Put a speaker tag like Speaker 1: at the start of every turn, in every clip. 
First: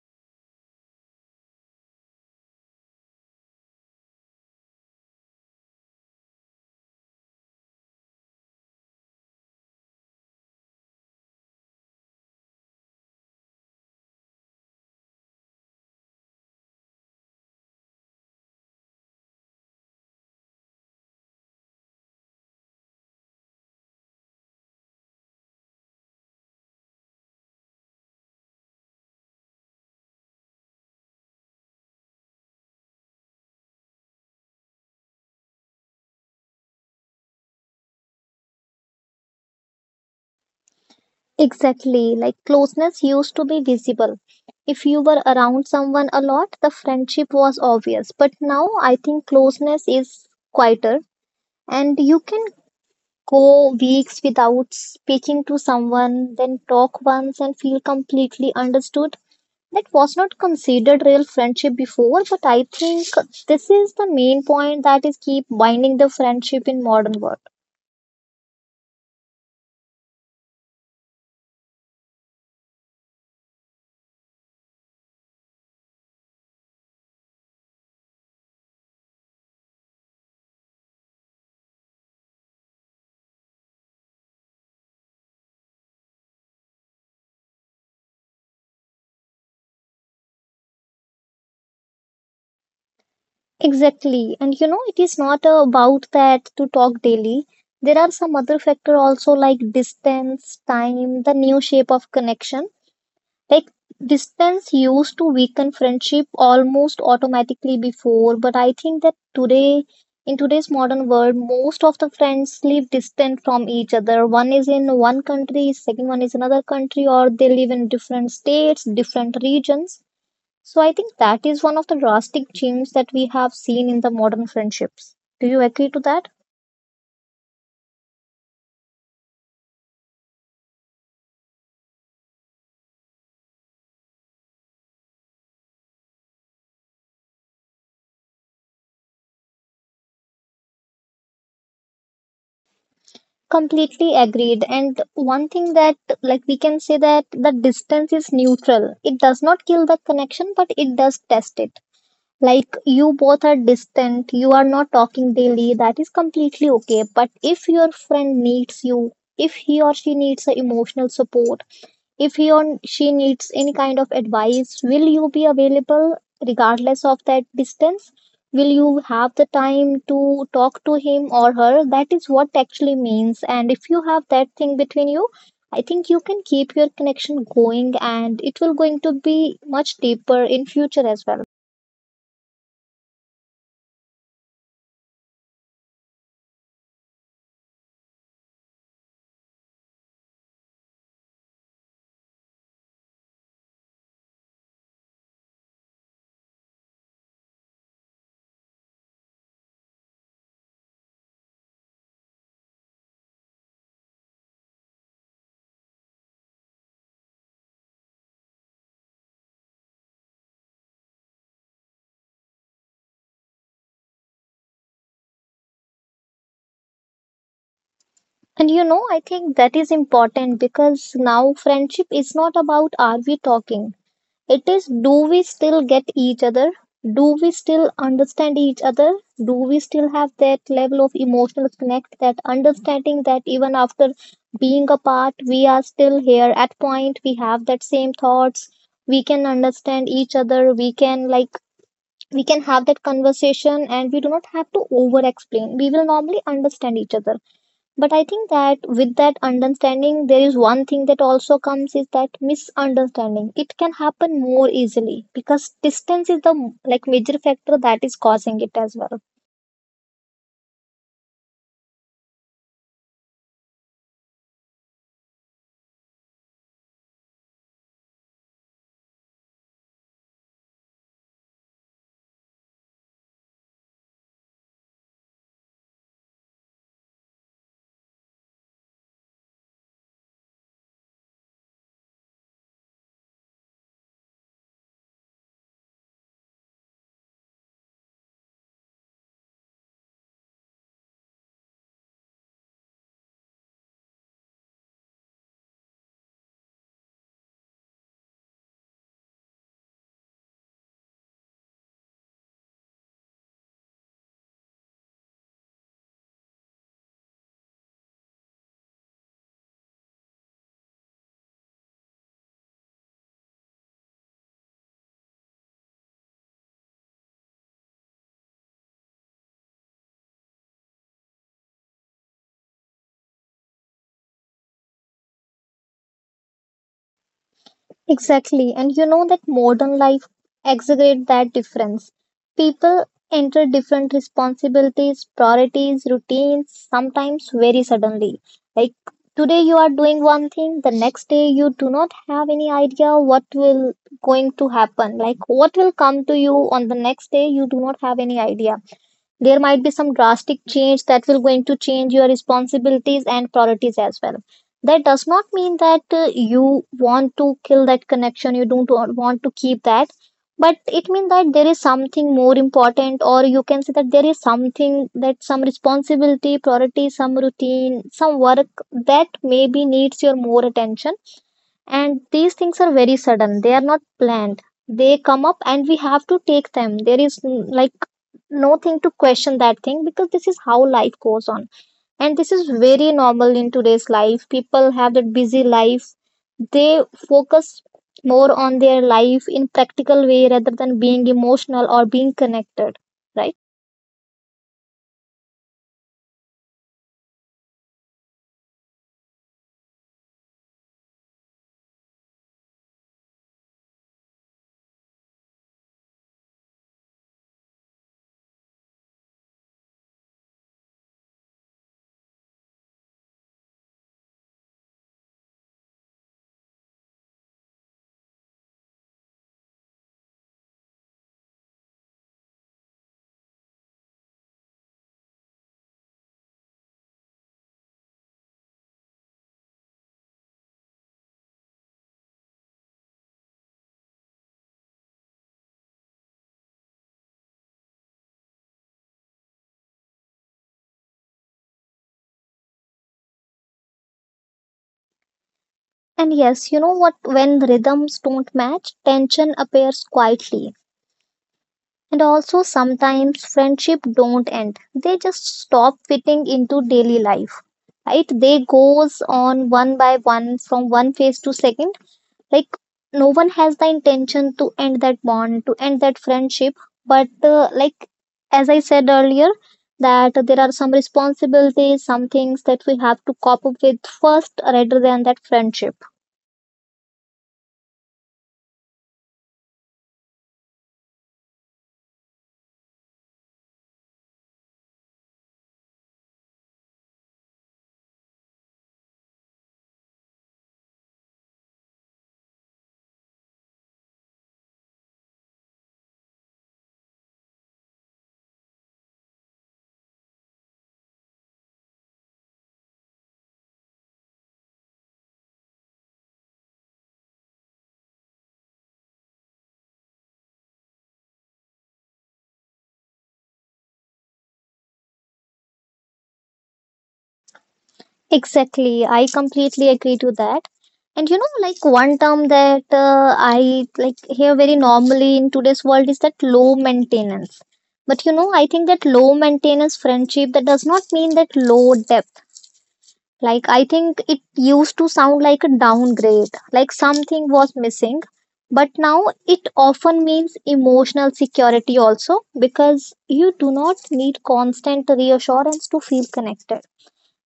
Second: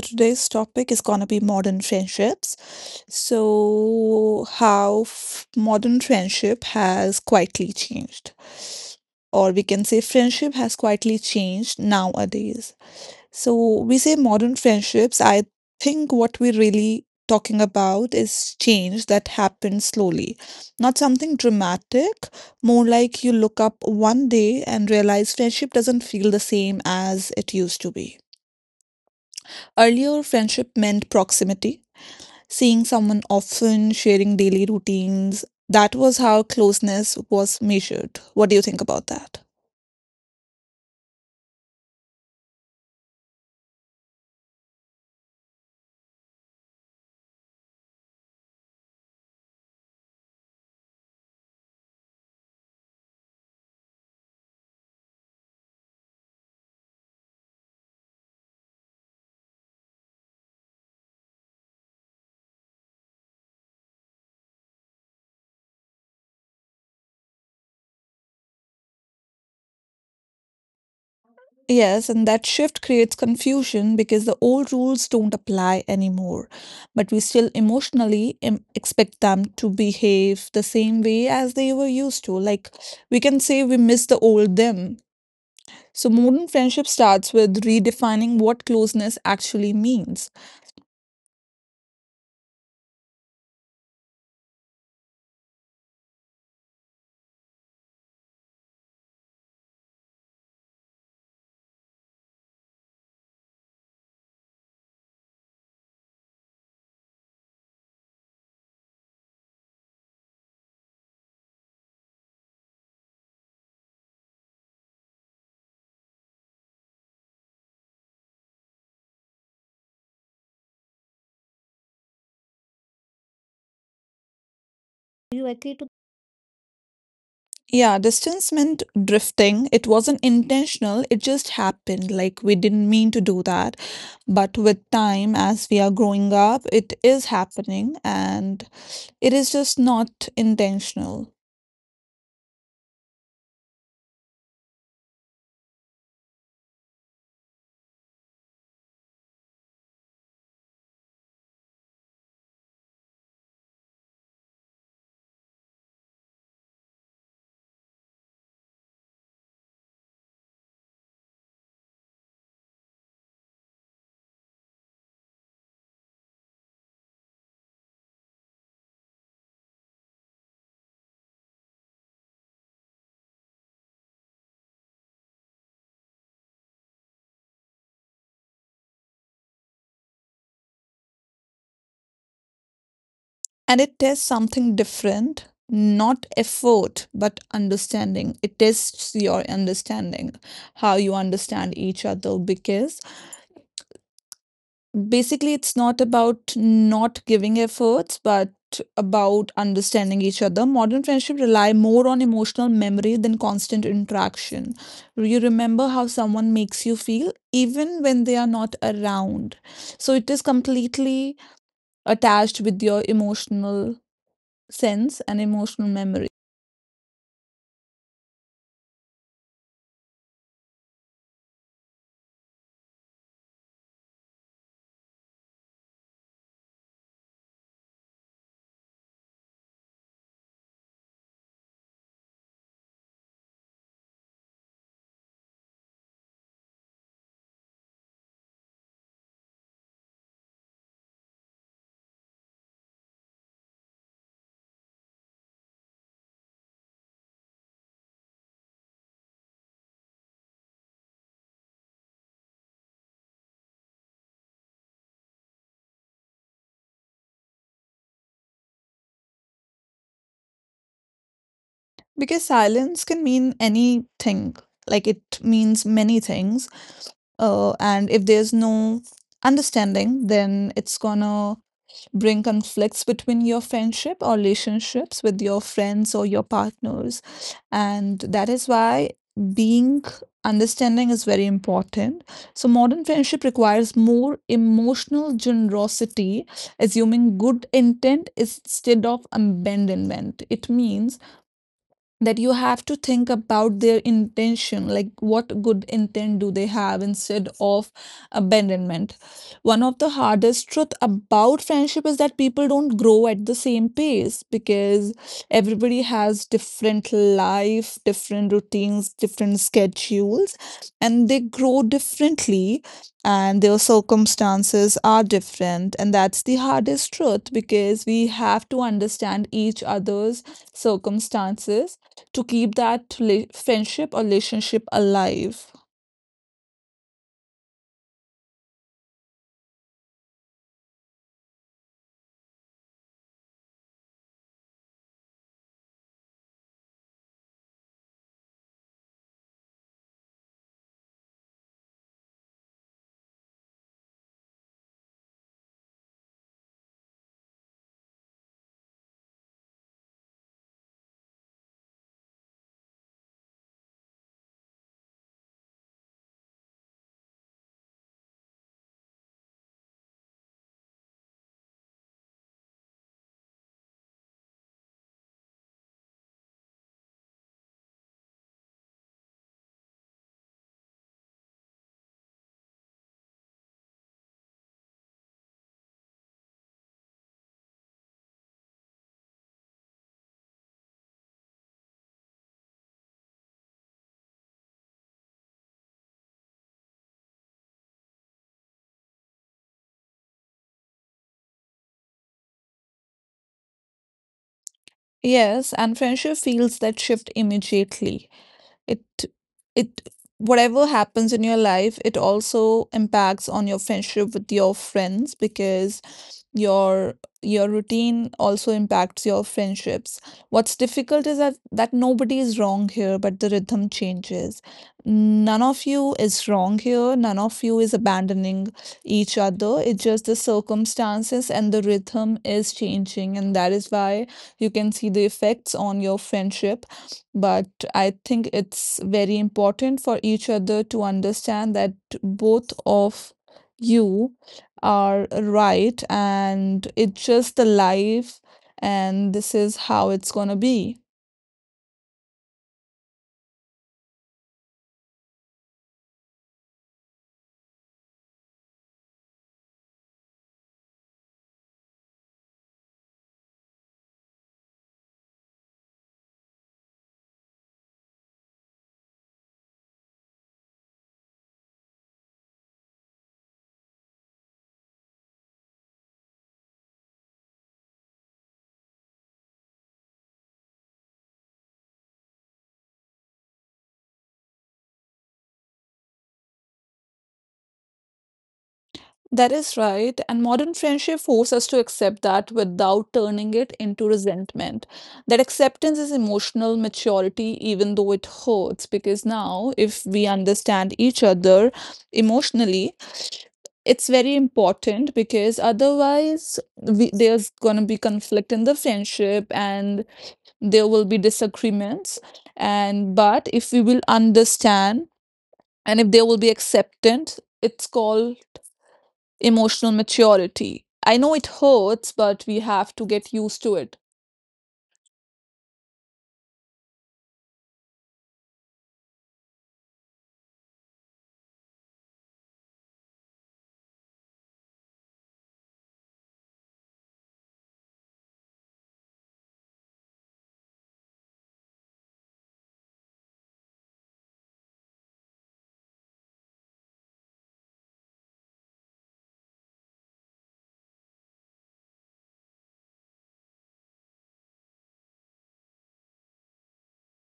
Speaker 1: today's topic is gonna be modern friendships. So, how f modern friendship has quietly changed, or we can say friendship has quietly changed nowadays. So, we say modern friendships, I think what we're really talking about is change that happens slowly, not something dramatic, more like you look up one day and realize friendship doesn't feel the same as it used to be. Earlier, friendship meant proximity, seeing someone often, sharing daily routines. That was how closeness was measured. What do you think about that?
Speaker 2: Exactly, like closeness used to be visible. If you were around someone a lot, the friendship was obvious. But now I think closeness is quieter, and you can go weeks without speaking to someone, then talk once and feel completely understood. That was not considered real friendship before, but I think this is the main point that is keep binding the friendship in modern world.
Speaker 1: Yes, and that shift creates confusion because the old rules don't apply anymore, but we still emotionally expect them to behave the same way as they were used to. Like we can say we miss the old them. So modern friendship starts with redefining what closeness actually means.
Speaker 2: Exactly. And you know, it is not about that to talk daily. There are some other factor also like distance, time, the new shape of connection. Like distance used to weaken friendship almost automatically before, but I think that today, in today's modern world, most of the friends live distant from each other. One is in one country, second one is another country, or they live in different states, different regions, so I think that is one of the drastic changes that we have seen in the modern friendships.
Speaker 1: Do
Speaker 2: Do
Speaker 1: You
Speaker 2: you
Speaker 1: agree
Speaker 2: agree
Speaker 1: to
Speaker 2: to that?
Speaker 1: Yeah, distance meant drifting. It wasn't intentional, it just happened. Like, we didn't mean to do that. But with time, as we are growing up, it is happening and it is just not intentional.
Speaker 2: Completely agreed. And one thing that, like, we can say that the distance is neutral. It does not kill the connection, but it does test it. Like, you both are distant, you are not talking daily, that is completely okay. But if your friend needs you, if he or she needs a emotional support, if he or she needs any kind of advice, will you be available regardless of that distance? Will you have the time to talk to him or her? That is what actually means. And if you have that thing between you, I think you can keep your connection going and it will going to be much deeper in future as well.
Speaker 1: And it tests something different, not effort, but understanding. It tests your understanding, how you understand each other, because basically, it's not about not giving efforts, but about understanding each other. Modern friendship rely more on emotional memory than constant interaction. You remember how someone makes you feel even when they are not around. So it is completely attached with your emotional sense and emotional memory.
Speaker 2: And you know, I think that is important because now friendship is not about are we talking. It is, do we still get each other? Do we still understand each other? Do we still have that level of emotional connect, that understanding that even after being apart, we are still here at point, we have that same thoughts, we can understand each other, we can like we can have that conversation and we do not have to over explain. We will normally understand each other. But I think that with that understanding, there is one thing that also comes is that misunderstanding. It can happen more easily because distance is the like major factor that is causing it as well.
Speaker 1: Because silence can mean anything. Like it means many things. And if there's no understanding, then it's gonna bring conflicts between your friendship or relationships with your friends or your partners. And that is why being understanding is very important. So, modern friendship requires more emotional generosity, assuming good intent instead of abandonment. It means that you have to think about their intention, like what good intent do they have instead of abandonment. One of the hardest truth about friendship is that people don't grow at the same pace because everybody has different life, different routines, different schedules, and they grow differently, and their circumstances are different, and that's the hardest truth because we have to understand each other's circumstances to keep that friendship or relationship alive.
Speaker 2: Exactly. And you know that modern life exaggerates that difference. People enter different responsibilities, priorities, routines, sometimes very suddenly. Like today you are doing one thing, the next day you do not have any idea what will going to happen. Like what will come to you on the next day, you do not have any idea there might be some drastic change that will going to change your responsibilities and priorities as well. That does not mean that you want to kill that connection, you don't want to keep that, but it means that there is something more important, or you can say that there is something, that some responsibility, priority, some routine, some work that maybe needs your more attention. And these things are very sudden. They are not planned. They come up and we have to take them. There is like no thing to question that thing because this is how life goes on. And this is very normal in today's life. People have that busy life. They focus more on their life in practical way rather than being emotional or being connected, right?
Speaker 1: Yes, and friendship feels that shift immediately. It it, whatever happens in your life, it also impacts on your friendship with your friends because your your routine also impacts your friendships. What's difficult is that nobody is wrong here, but the rhythm changes. None of you is wrong here, none of you is abandoning each other, it's just the circumstances and the rhythm is changing, and that is why you can see the effects on your friendship. But I think it's very important for each other to understand that both of you are right and it's just the life, and this is how it's gonna be.
Speaker 2: And yes, you know what? When rhythms don't match, tension appears quietly, and also sometimes friendship don't end, they just stop fitting into daily life, right? They goes on one by one from one phase to second, like no one has the intention to end that bond, to end that friendship, but like as I said earlier, that there are some responsibilities, some things that we have to cop up with first rather than that friendship.
Speaker 1: That is right, and modern friendship forces us to accept that without turning it into resentment. That acceptance is emotional maturity, even though it hurts, because now, if we understand each other emotionally, it's very important, because otherwise, we, there's going to be conflict in the friendship, and there will be disagreements. And but if we will understand, and if there will be acceptance, it's called emotional maturity. I know it hurts, but we have to get used to it.
Speaker 2: Exactly. I completely agree to that. And you know, like one term that I like hear very normally in today's world is that low maintenance. But you know, I think that low maintenance friendship that does not mean that low depth. Like I think it used to sound like a downgrade, like something was missing. But now it often means emotional security also because you do not need constant reassurance to feel connected,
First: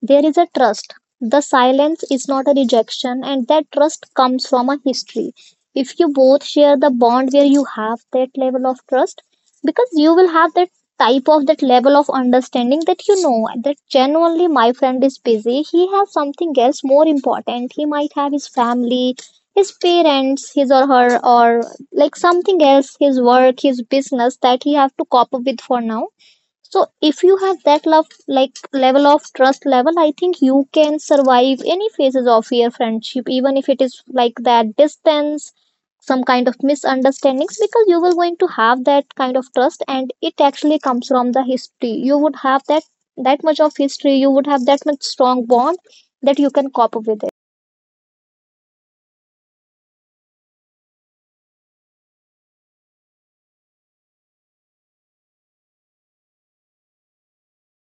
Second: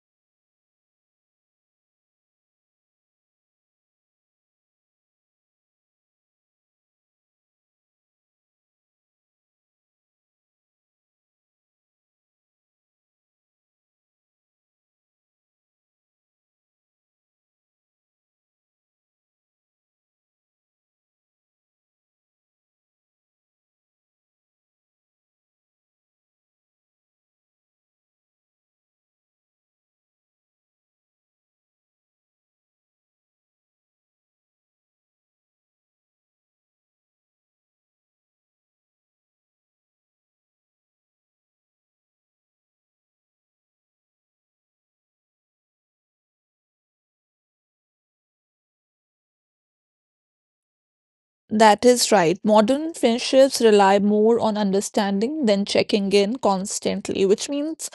Speaker 2: there is a trust. The silence is not a rejection, and that trust comes from a history. If you both share the bond where you have that level of trust, because you will have that type of that level of understanding that you know that genuinely my friend is busy, he has something else more important. He might have his family, his parents, his or her, or like something else, his work, his business that he have to cope up with for now. So if you have that love like level of trust level, I think you can survive any phases of your friendship, even if it is like that distance, some kind of misunderstandings, because you will going to have that kind of trust and it actually comes from the history. You would have that much of history, you would have that much strong bond that you can cope up with it.
Speaker 1: That is right. Modern friendships rely more on understanding than checking in constantly, which means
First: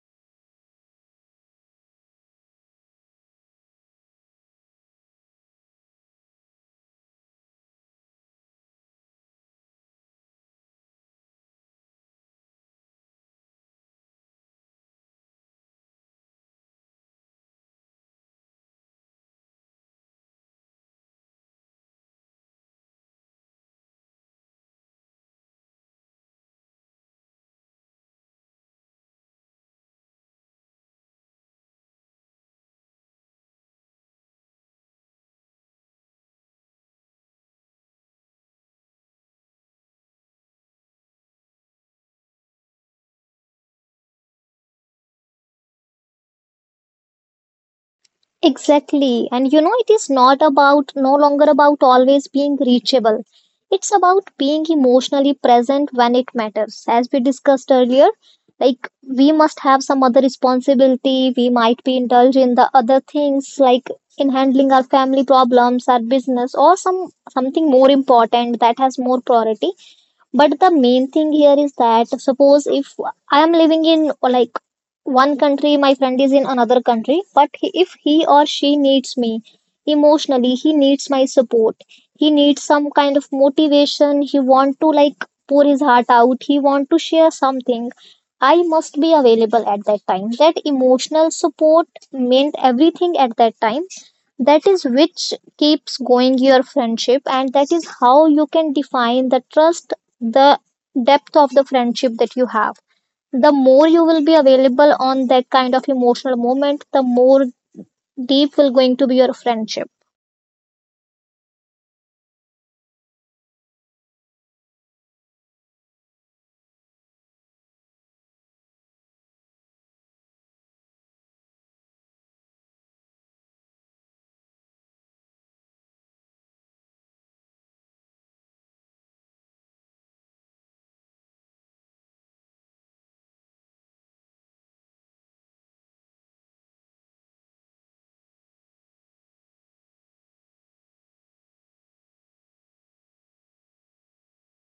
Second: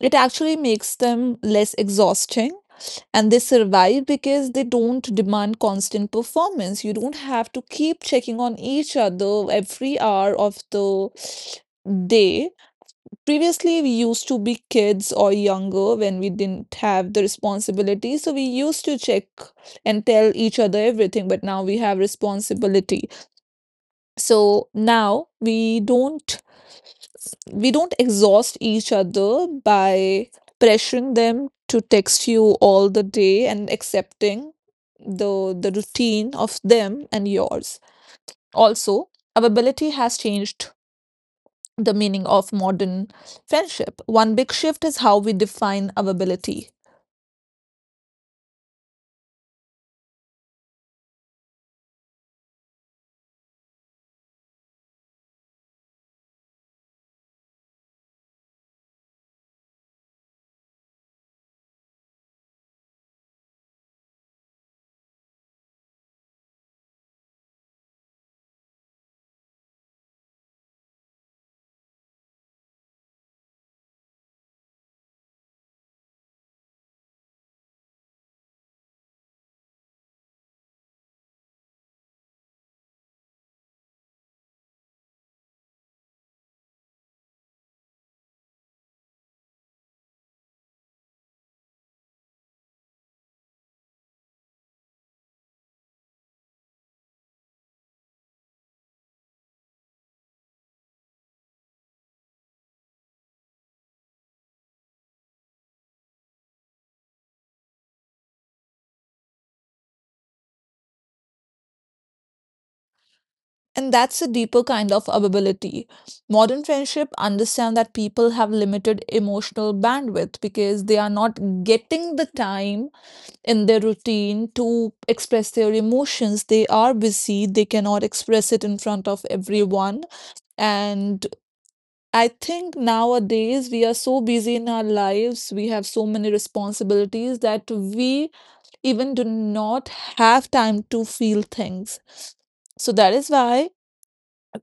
Speaker 1: it actually makes them less exhausting. And they survive because they don't demand constant performance. You don't have to keep checking on each other every hour of the day. Previously, we used to be kids or younger when we didn't have the responsibility. So we used to check and tell each other everything, but now we have responsibility. So now we don't exhaust each other by pressuring them to text you all the day, and accepting the routine of them and yours. Also, availability has changed the meaning of modern friendship. One big shift is how we define availability.
Speaker 2: Exactly. And you know, it is not about, no longer about always being reachable. It's about being emotionally present when it matters. As we discussed earlier, like we must have some other responsibility. We might be indulged in the other things, like in handling our family problems, our business, or some something more important that has more priority. But the main thing here is that suppose if I am living in like one country, my friend is in another country, but if he or she needs me emotionally, he needs my support. He needs some kind of motivation. He want to like pour his heart out. He want to share something. I must be available at that time. That emotional support meant everything at that time. That is which keeps going your friendship, and that is how you can define the trust, the depth of the friendship that you have. The more you will be available on that kind of emotional moment, the more deep will going to be your friendship.
Speaker 1: And that's a deeper kind of availability. Modern friendship understand that people have limited emotional bandwidth because they are not getting the time in their routine to express their emotions. They are busy, they cannot express it in front of everyone. And I think nowadays we are so busy in our lives, we have so many responsibilities that we even do not have time to feel things. So that is why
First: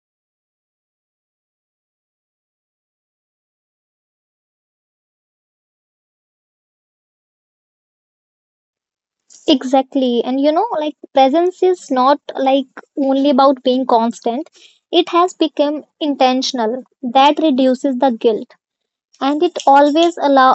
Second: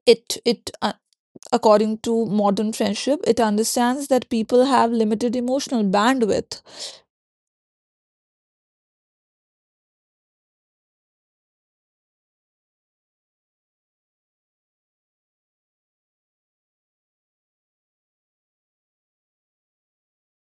Speaker 1: it it according to modern friendship, it understands that people have limited emotional bandwidth.
Speaker 2: Exactly. And you know, like presence is not like only about being constant, it has become intentional. That reduces the guilt, and it always allow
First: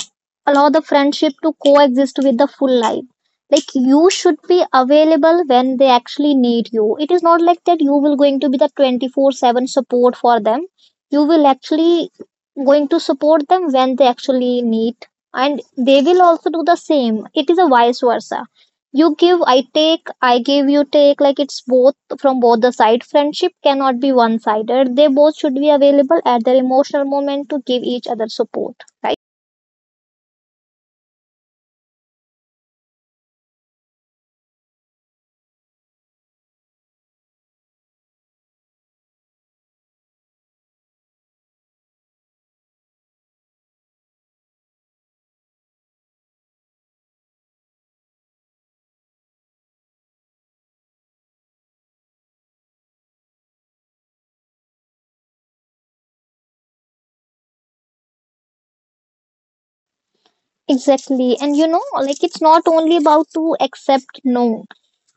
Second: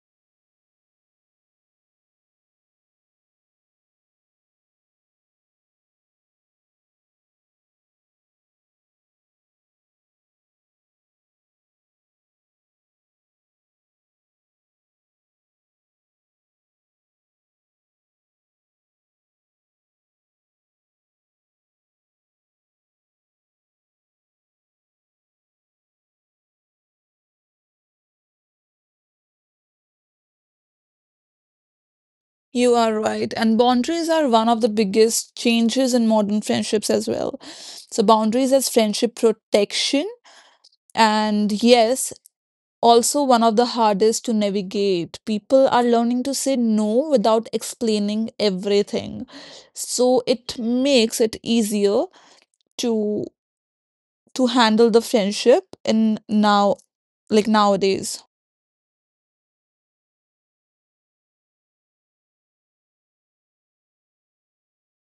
Speaker 2: allow the friendship to coexist with the full life. Like you should be available when they actually need you. It is not like that you will going to be the 24/7 support for them. You will actually going to support them when they actually need, and they will also do the same. It is a vice versa. You give, I take, I give, you take, like it's both from both the side. Friendship cannot be one sided. They both should be available at their emotional moment to give each other support, right?
Speaker 1: You are right. And boundaries are one of the biggest changes in modern friendships as well. So, boundaries as friendship protection. And yes, also one of the hardest to navigate. People are learning to say no without explaining everything. So, it makes it easier to handle the friendship in now, like nowadays.
Speaker 2: Exactly. And you know, like it's not only about to accept no.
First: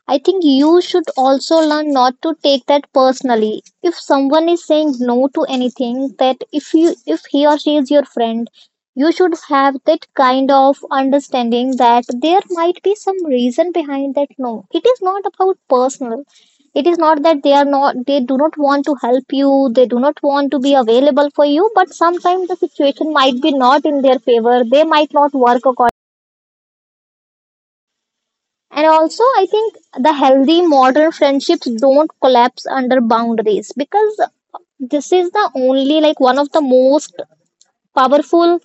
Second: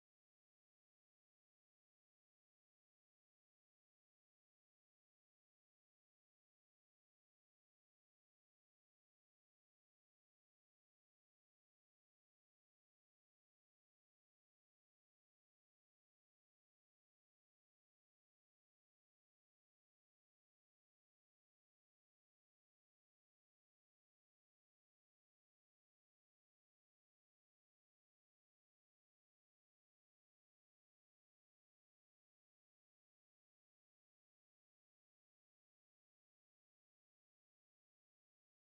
Speaker 2: I think you should also learn not to take that personally. If someone is saying no to anything, that if you if he or she is your friend, you should have that kind of understanding that there might be some reason behind that no. It is not about personal. It is not that they are not they do not want to help you, they do not want to be available for you, but sometimes the situation might be not in their favor. They might not work according. And also, I think the healthy modern friendships don't collapse under boundaries because this is the only, like, one of the most powerful,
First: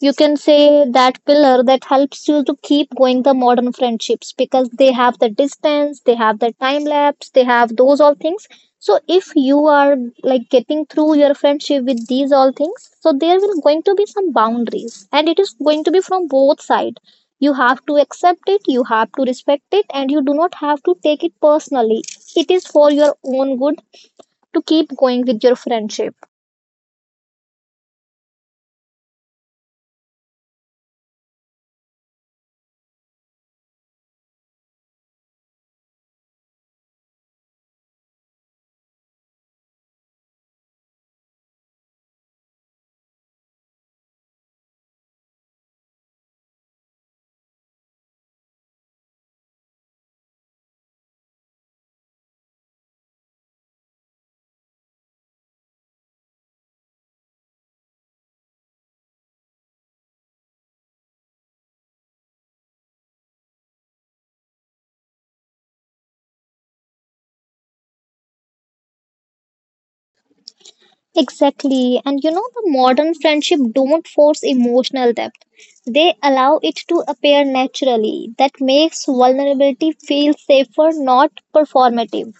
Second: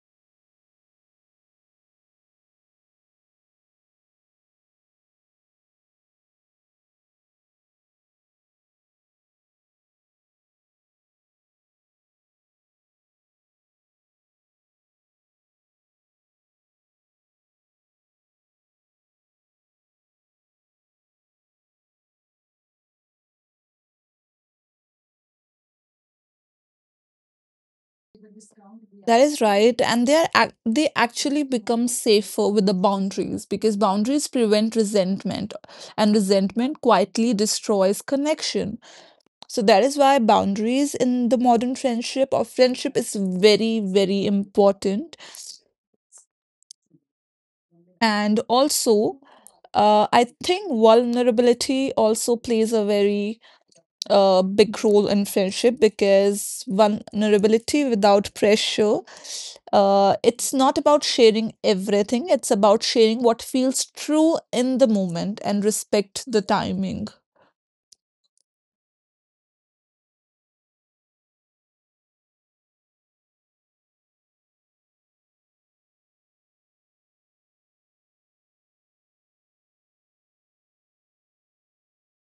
Speaker 2: you can say, that pillar that helps you to keep going the modern friendships, because they have the distance, they have the time lapse, they have those all things. So if you are like getting through your friendship with these all things, so there will going to be some boundaries and it is going to be from both side. You have to accept it, you have to respect it, and you do not have to take it personally. It is for your own good to keep going with your friendship.
Speaker 1: That is right, and they actually become safer with the boundaries, because boundaries prevent resentment, and resentment quietly destroys connection. So that is why boundaries in the modern friendship or friendship is very very important, and also. I think vulnerability also plays a big role in friendship because vulnerability without pressure, it's not about sharing everything, it's about sharing what feels true in the moment and respect the timing.
Speaker 2: Exactly. And you know, the modern friendship don't force emotional depth. They allow it to appear naturally. That makes vulnerability feel safer, not performative.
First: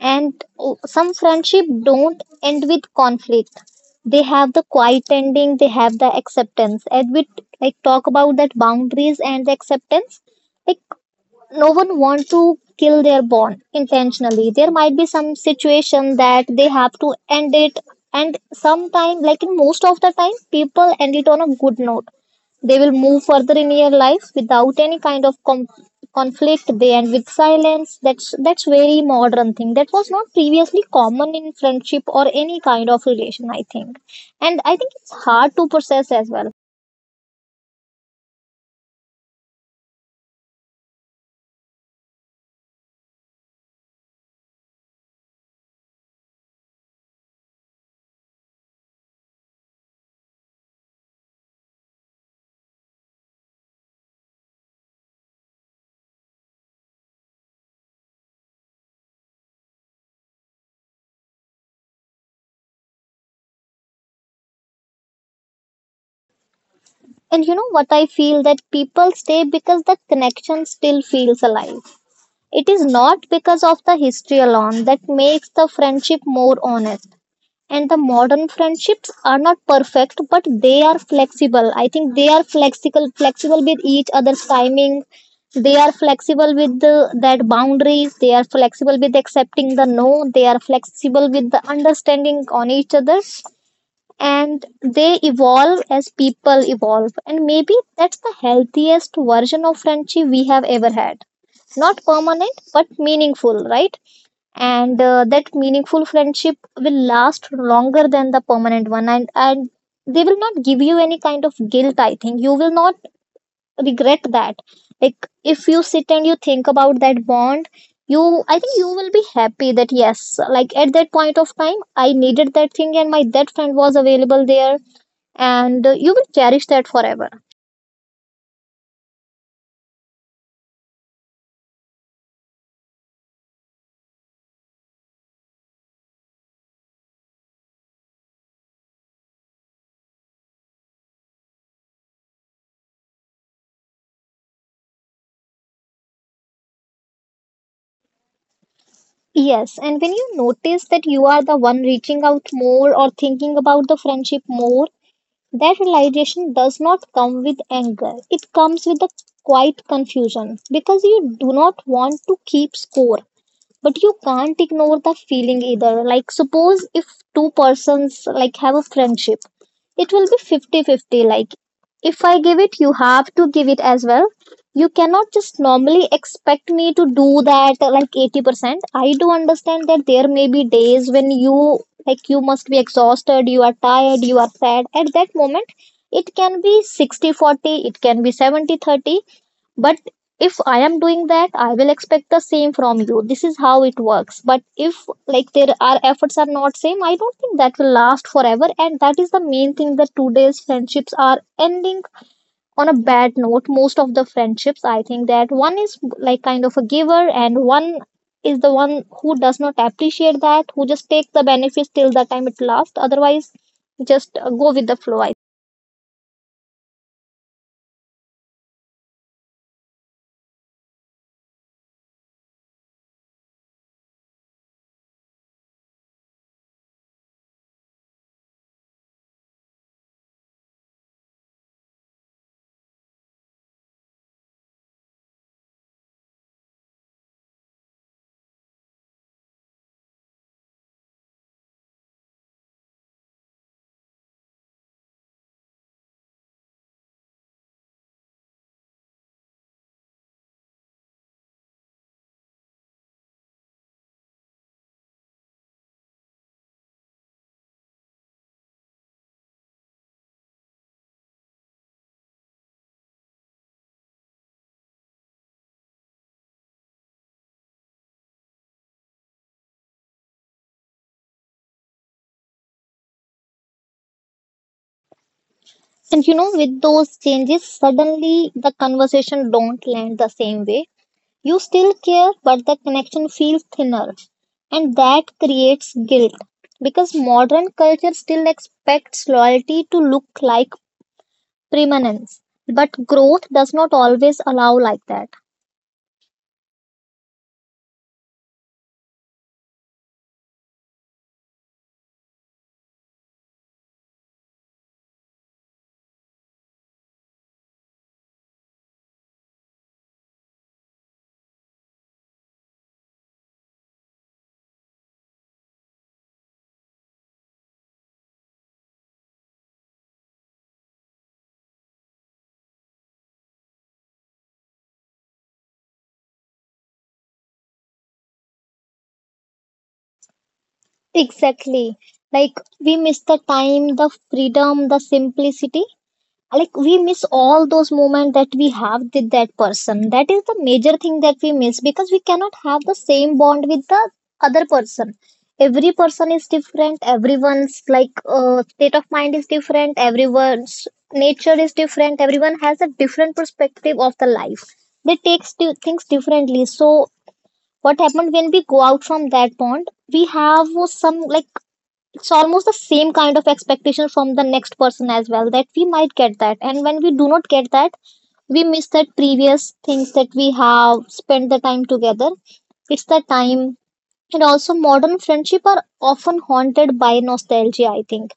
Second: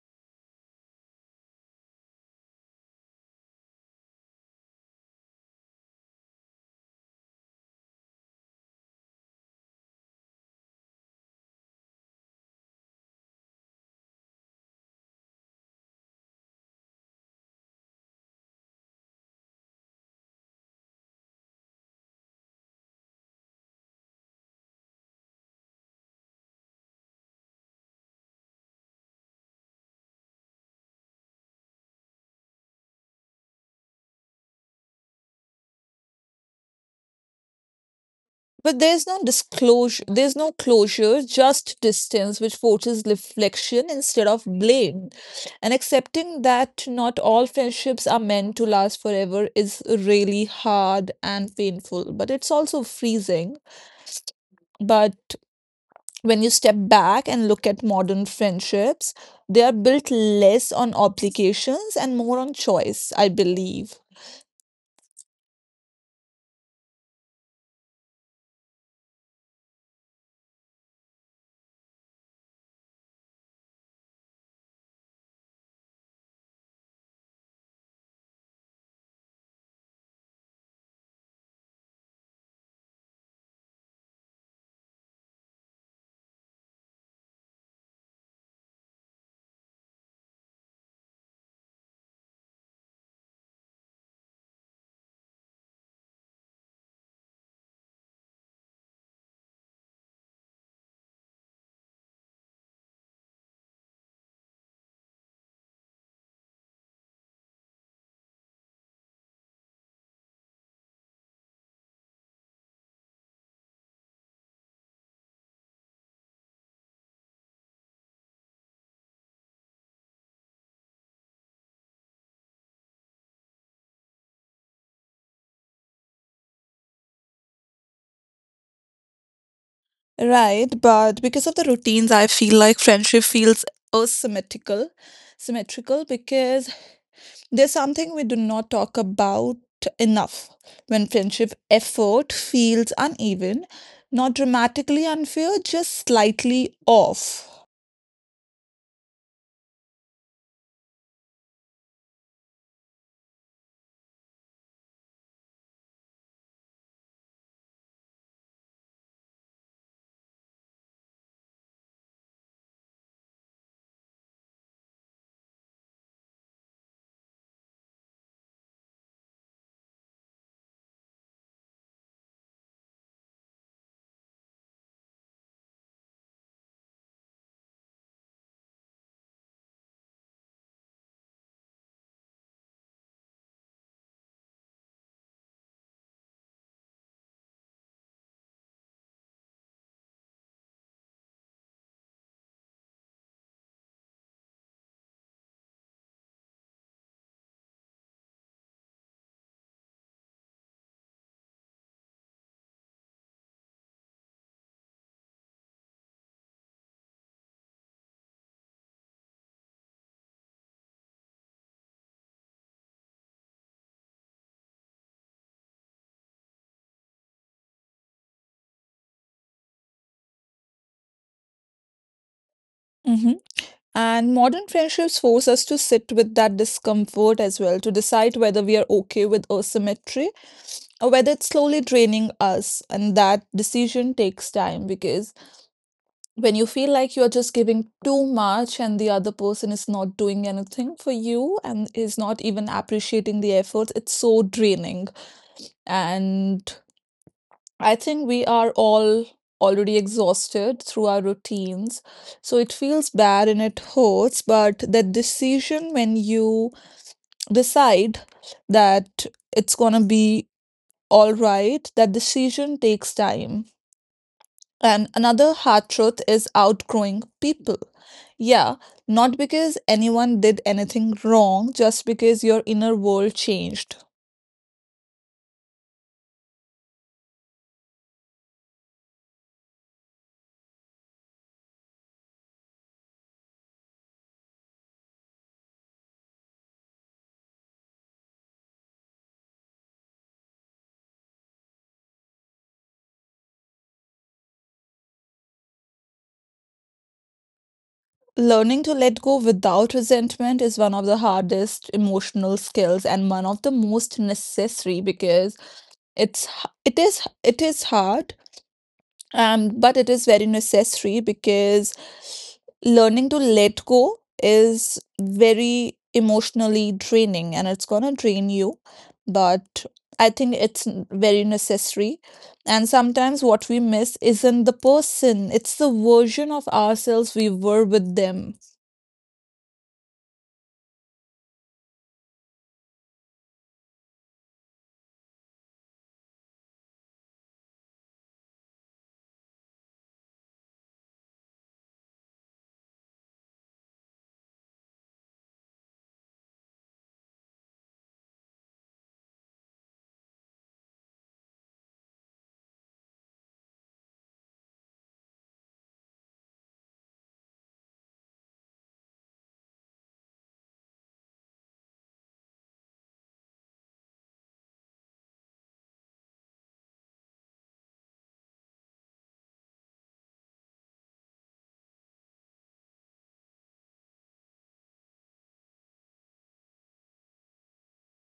Speaker 2: And oh, some friendship don't end with conflict. They have the quiet ending, they have the acceptance. And we like talk about that boundaries and the acceptance. Like no one wants to kill their bond intentionally. There might be some situation that they have to end it, and sometime, like, in most of the time people end it on a good note. They will move further in your life without any kind of conflict. They end with silence. That's very modern thing that was not previously common in friendship or any kind of relation, I think. And I think it's hard to process as well.
Speaker 1: But there's no disclosure, there's no closure, just distance, which forces reflection instead of blame. And accepting that not all friendships are meant to last forever is really hard and painful, but it's also freezing. But when you step back and look at modern friendships, they are built less on obligations and more on choice, I believe.
Speaker 2: And you know what, I feel that people stay because the connection still feels alive. It is not because of the history alone that makes the friendship more honest. And the modern friendships are not perfect, but they are flexible. I think they are flexible, flexible with each other's timing. They are flexible with the, that boundaries. They are flexible with accepting the no. They are flexible with the understanding on each other. And they evolve as people evolve. And maybe that's the healthiest version of friendship we have ever had. Not permanent but meaningful, right? And that meaningful friendship will last longer than the permanent one, and they will not give you any kind of guilt. I think you will not regret that. Like, if you sit and you think about that bond, you I think you will be happy that yes, like, at that point of time I needed that thing and my that friend was available there. And you will cherish that forever.
Speaker 1: Right, but because of the routines, I feel like friendship feels asymmetrical, symmetrical, because there's something we do not talk about enough. When friendship effort feels uneven, not dramatically unfair, just slightly off.
Speaker 2: Yes, and when you notice that you are the one reaching out more or thinking about the friendship more, that realization does not come with anger. It comes with a quiet confusion because you do not want to keep score, but you can't ignore the feeling either. Like, suppose if two persons like have a friendship, it will be fifty-fifty. Like, if I give it, you have to give it as well. You cannot just normally expect me to do that like 80%. I do understand that there may be days when you, like, you must be exhausted, you are tired, you are sad at that moment. It can be 60-40. It can be 70-30. But if I am doing that, I will expect the same from you. This is how it works. But if, like, there are efforts are not same, I don't think that will last forever. And that is the main thing that today's friendships are ending on a bad note. Most of the friendships, I think, that one is like kind of a giver and one is the one who does not appreciate that, who just take the benefits till the time it lasts. Otherwise, just go with the flow.
Speaker 1: Mm-hmm. And modern friendships force us to sit with that discomfort as well, to decide whether we are okay with asymmetry or whether it's slowly draining us. And that decision takes time, because when you feel like you're just giving too much and the other person is not doing anything for you and is not even appreciating the effort, it's so draining. And I think we are all already exhausted through our routines. So it feels bad and it hurts, but that decision, when you decide that it's going to be all right, that decision takes time. And another hard truth is outgrowing people. Yeah, not because anyone did anything wrong, just because your inner world changed.
Speaker 2: And you know, with those changes, suddenly the conversation don't land the same way. You still care, but the connection feels thinner. And that creates guilt because modern culture still expects loyalty to look like permanence. But growth does not always allow like that.
Speaker 1: Learning to let go without resentment is one of the hardest emotional skills and one of the most necessary, because it is hard, but it is very necessary, because learning to let go is very emotionally draining and it's gonna drain you, but I think very necessary. And sometimes what we miss isn't the person, it's the version of ourselves we were with them.
Speaker 2: Exactly. Like, we miss the time, the freedom, the simplicity. Like, we miss all those moments that we have with that person. That is the major thing that we miss, because we cannot have the same bond with the other person. Every person is different, everyone's like, state of mind is different, everyone's nature is different, everyone has a different perspective of the life. They take things differently. So what happened, when we go out from that bond, we have some, like, it's almost the same kind of expectation from the next person as well, that we might get that. And when we do not get that, we miss that previous things that we have spent the time together. It's the time. And also modern friendship are often haunted by nostalgia, I think.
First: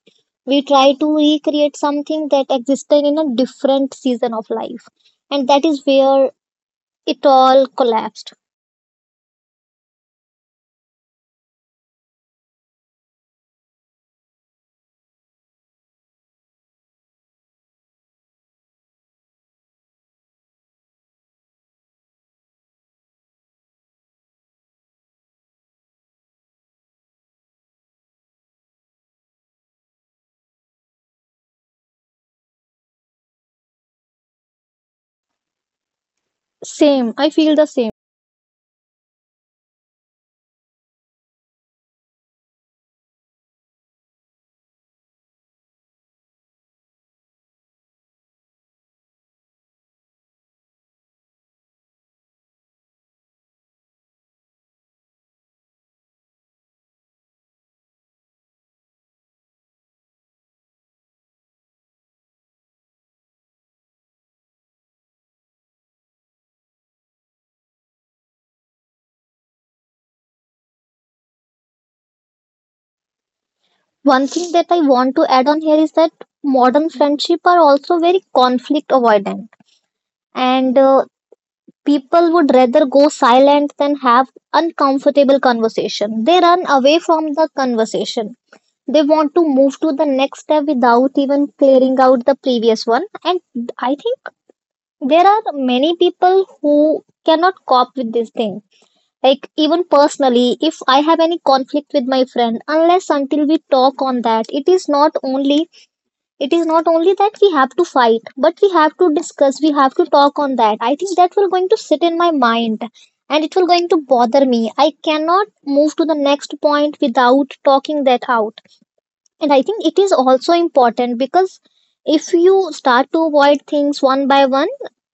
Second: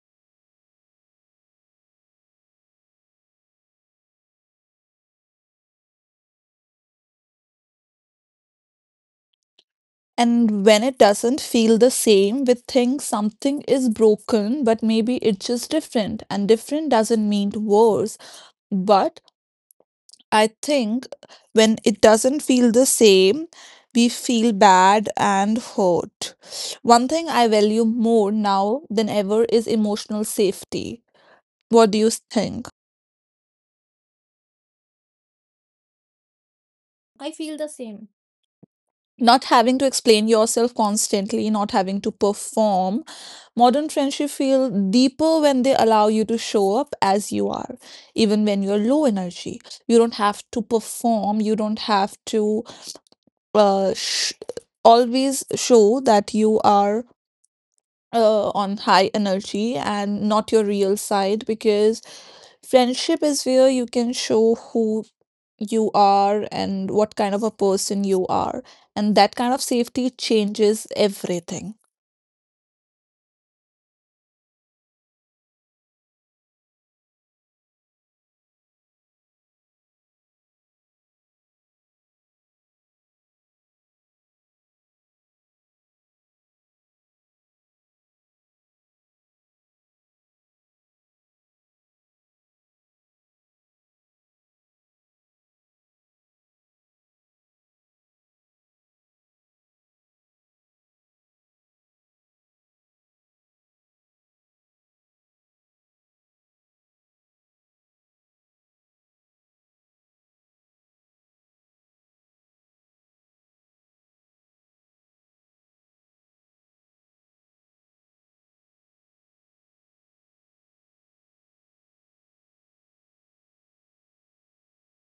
Speaker 2: We try to recreate something that existed in a different season of life, and that is where it all collapsed.
Speaker 1: And when it doesn't feel the same, we think something is broken, but maybe it's just different. And different doesn't mean worse. But I think when it doesn't feel the same, we feel bad and hurt. One thing I value more now than ever is emotional safety. What do you think?
Speaker 2: Same, I feel the same.
Speaker 1: Not having to explain yourself constantly, not having to perform. Modern friendship feel deeper when they allow you to show up as you are, even when you're low energy. You don't have to perform. You don't have to uh, sh- always show that you are on high energy and not your real side, because friendship is where you can show who you are and what kind of a person you are. And that kind of safety changes everything.
Speaker 2: One thing that I want to add on here is that modern friendship are also very conflict avoidant, and people would rather go silent than have uncomfortable conversation. They run away from the conversation. They want to move to the next step without even clearing out the previous one. And I think there are many people who cannot cope with this thing. Like, even personally, if I have any conflict with my friend, unless until we talk on that, it is not only it is not only that we have to fight, but we have to discuss, we have to talk on that. I think that will going to sit in my mind and it will going to bother me. I cannot move to the next point without talking that out. And I think it is also important, because if you start to avoid things one by one,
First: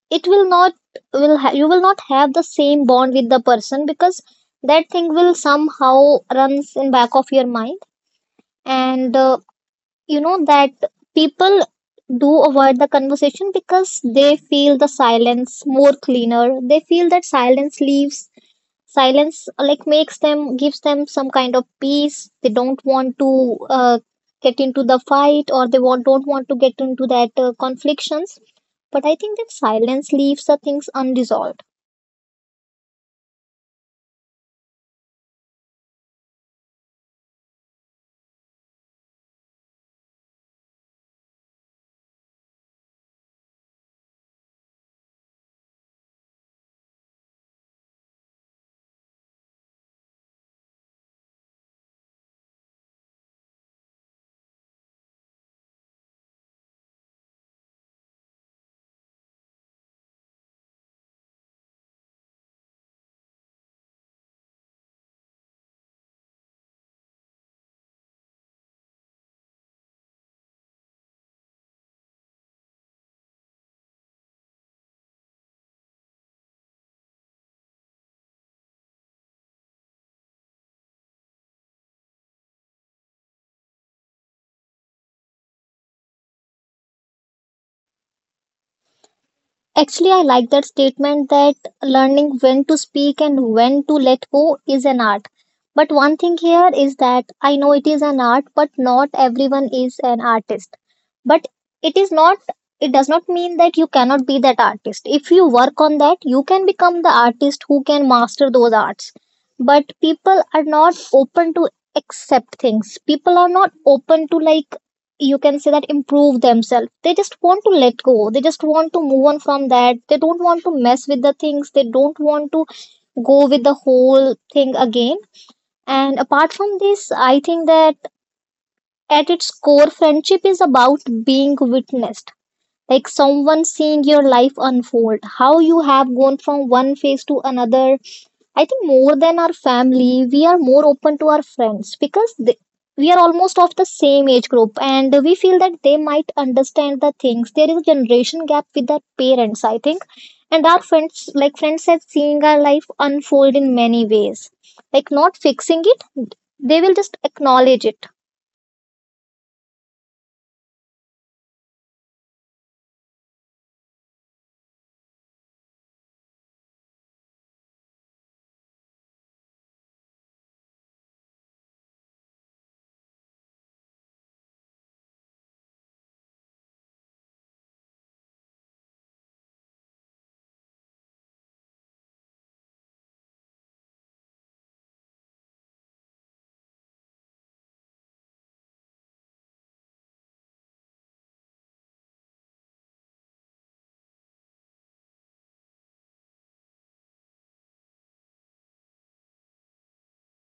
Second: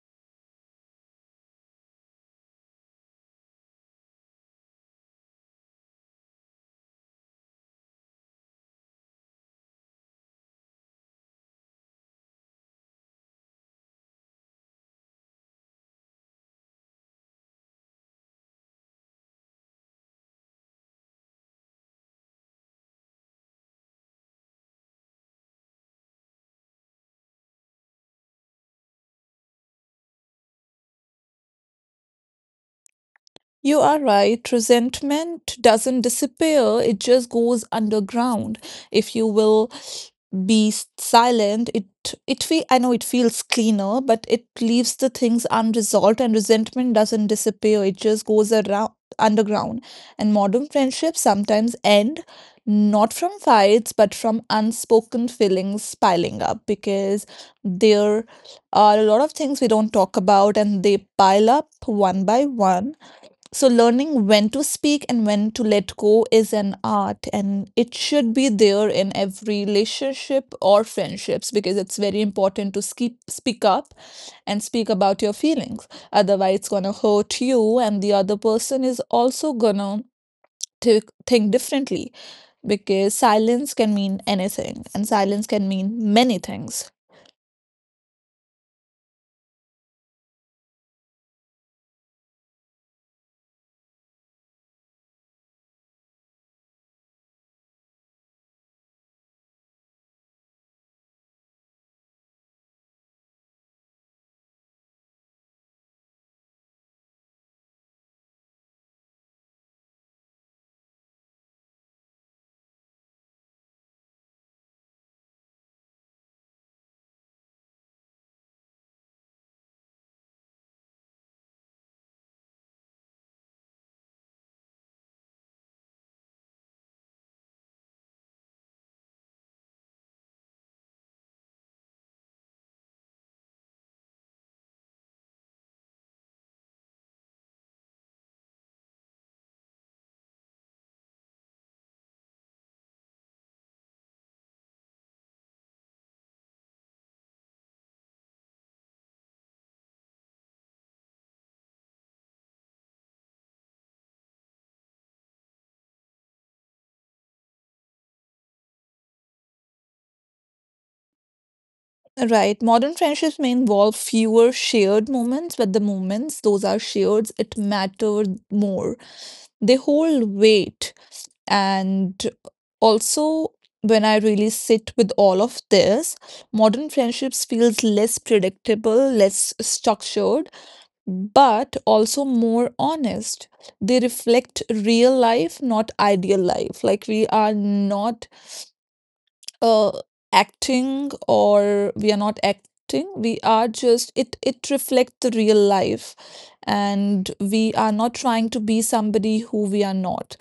Speaker 2: it will not, you will not have the same bond with the person, because that thing will somehow runs in back of your mind. And you know that people do avoid the conversation because they feel the silence more cleaner. They feel that silence leaves, silence, like, makes them, gives them some kind of peace. They don't want to uh, get into the fight, or they want, don't want to get into that conflictions. But I think that silence leaves the things unresolved.
Speaker 1: You are right. Resentment doesn't disappear, it just goes underground. If you will silent, it feel I know it feels cleaner, but it leaves the things unresolved, and resentment doesn't disappear. It just goes around underground. And modern friendships sometimes end, not from fights but from unspoken feelings piling up, because there are a lot of things we don't talk about and they pile up one by one. So, learning when to speak and when to let go is an art, and it should be there in every relationship or friendships, because it's very important to keep, speak up and speak about your feelings. Otherwise, it's gonna hurt you, and the other person is also gonna to think differently, because silence can mean anything, and silence can mean many things.
Speaker 2: Actually, I like that statement that learning when to speak and when to let go is an art. But one thing here is that I know it is an art, but not everyone is an artist. But it is not, it does not mean that you cannot be that artist. If you work on that, you can become the artist who can master those arts. But people are not open to accept things. People are not open to, like, you can say that improve themselves. They just want to let go, they just want to move on from that. They don't want to mess with the things, they don't want to go with the whole thing again. And apart from this, I think that at its core friendship is about being witnessed, like someone seeing your life unfold, how you have gone from one phase to another. I think more than our family, we are more open to our friends because they, we are almost of the same age group and we feel that they might understand the things. There is a generation gap with our parents, I think. And our friends, like friends, have seeing our life unfold in many ways. Like, not fixing it, they will just acknowledge it.
Speaker 1: Right. Modern friendships may involve fewer shared moments, but the moments, those are shared, it matters more, they hold weight. And also, when I really sit with all of this, modern friendships feels less predictable, less structured, but also more honest. They reflect real life, not ideal life. Like we are not uh, acting, or we are not acting, we are just it reflects the real life, and we are not trying to be somebody who we are not.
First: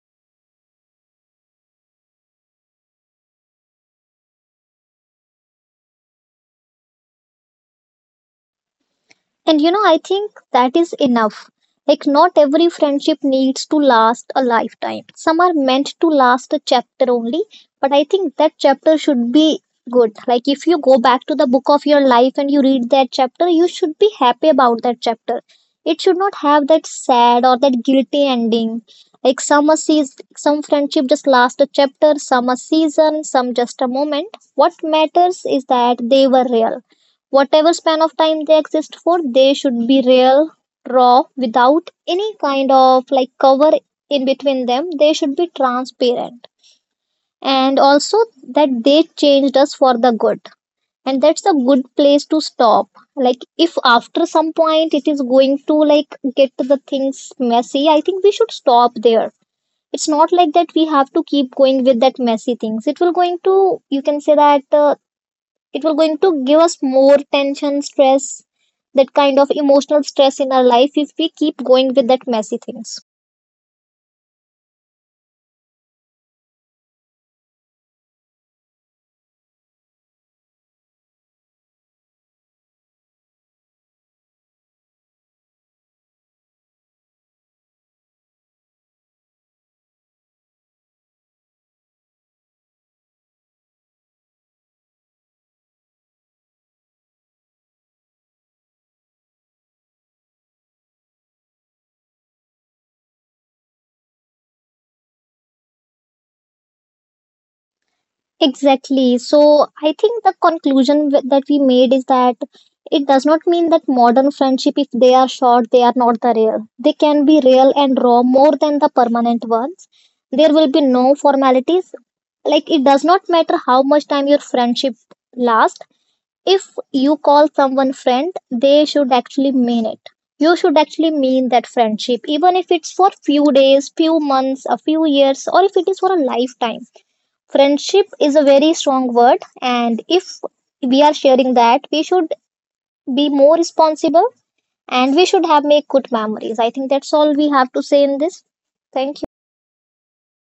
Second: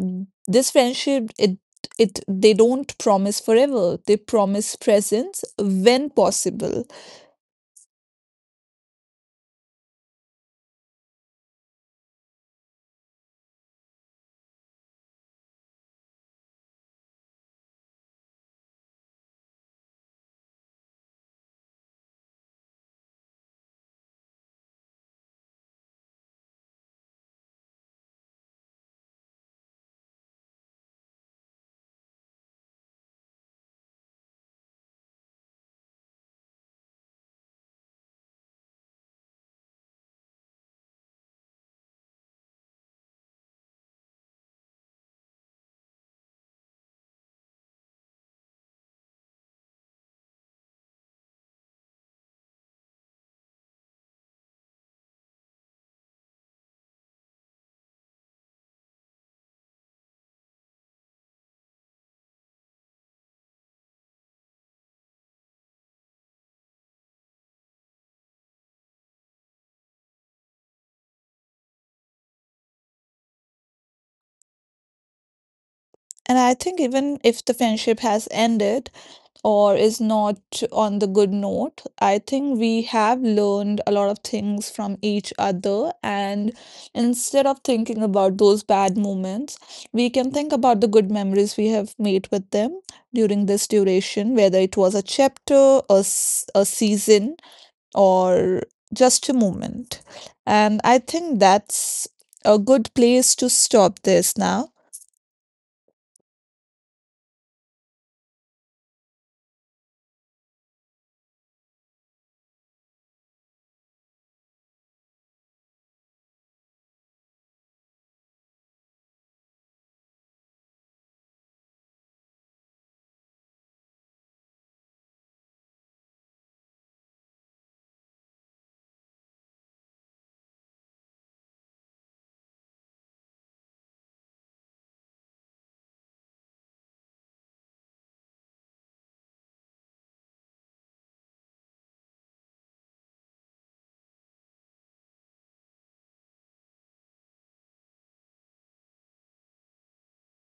Speaker 1: This friendship, it they don't promise forever, they promise presence when possible.
Speaker 2: And you know, I think that is enough. Like, not every friendship needs to last a lifetime. Some are meant to last a chapter only, but I think that chapter should be good. Like, if you go back to the book of your life and you read that chapter, you should be happy about that chapter. It should not have that sad or that guilty ending. Like, some a season, some friendship just last a chapter, some a season, some just a moment. What matters is that they were real. Whatever span of time they exist for, they should be real, raw, without any kind of like cover in between them. They should be transparent. And also that they changed us for the good. And that's a good place to stop. Like, if after some point it is going to like get the things messy, I think we should stop there. It's not like that we have to keep going with that messy things. It will going to, you can say that, it will going to give us more tension, stress, that kind of emotional stress in our life if we keep going with that messy things.
Speaker 1: And I think even if the friendship has ended or is not on the good note, I think we have learned a lot of things from each other. And instead of thinking about those bad moments, we can think about the good memories we have made with them during this duration, whether it was a chapter, a season, or just a moment. And I think that's a good place to stop this now.
Speaker 2: Exactly. So I think the conclusion that we made is that it does not mean that modern friendship, if they are short, they are not the real. They can be real and raw more than the permanent ones. There will be no formalities. Like, it does not matter how much time your friendship lasts. If you call someone friend, they should actually mean it. You should actually mean that friendship, even if it's for few days, few months, a few years, or if it is for a lifetime. Friendship is a very strong word, and if we are sharing that, we should be more responsible, and we should have make good memories. I think that's all we have to say in this. Thank you.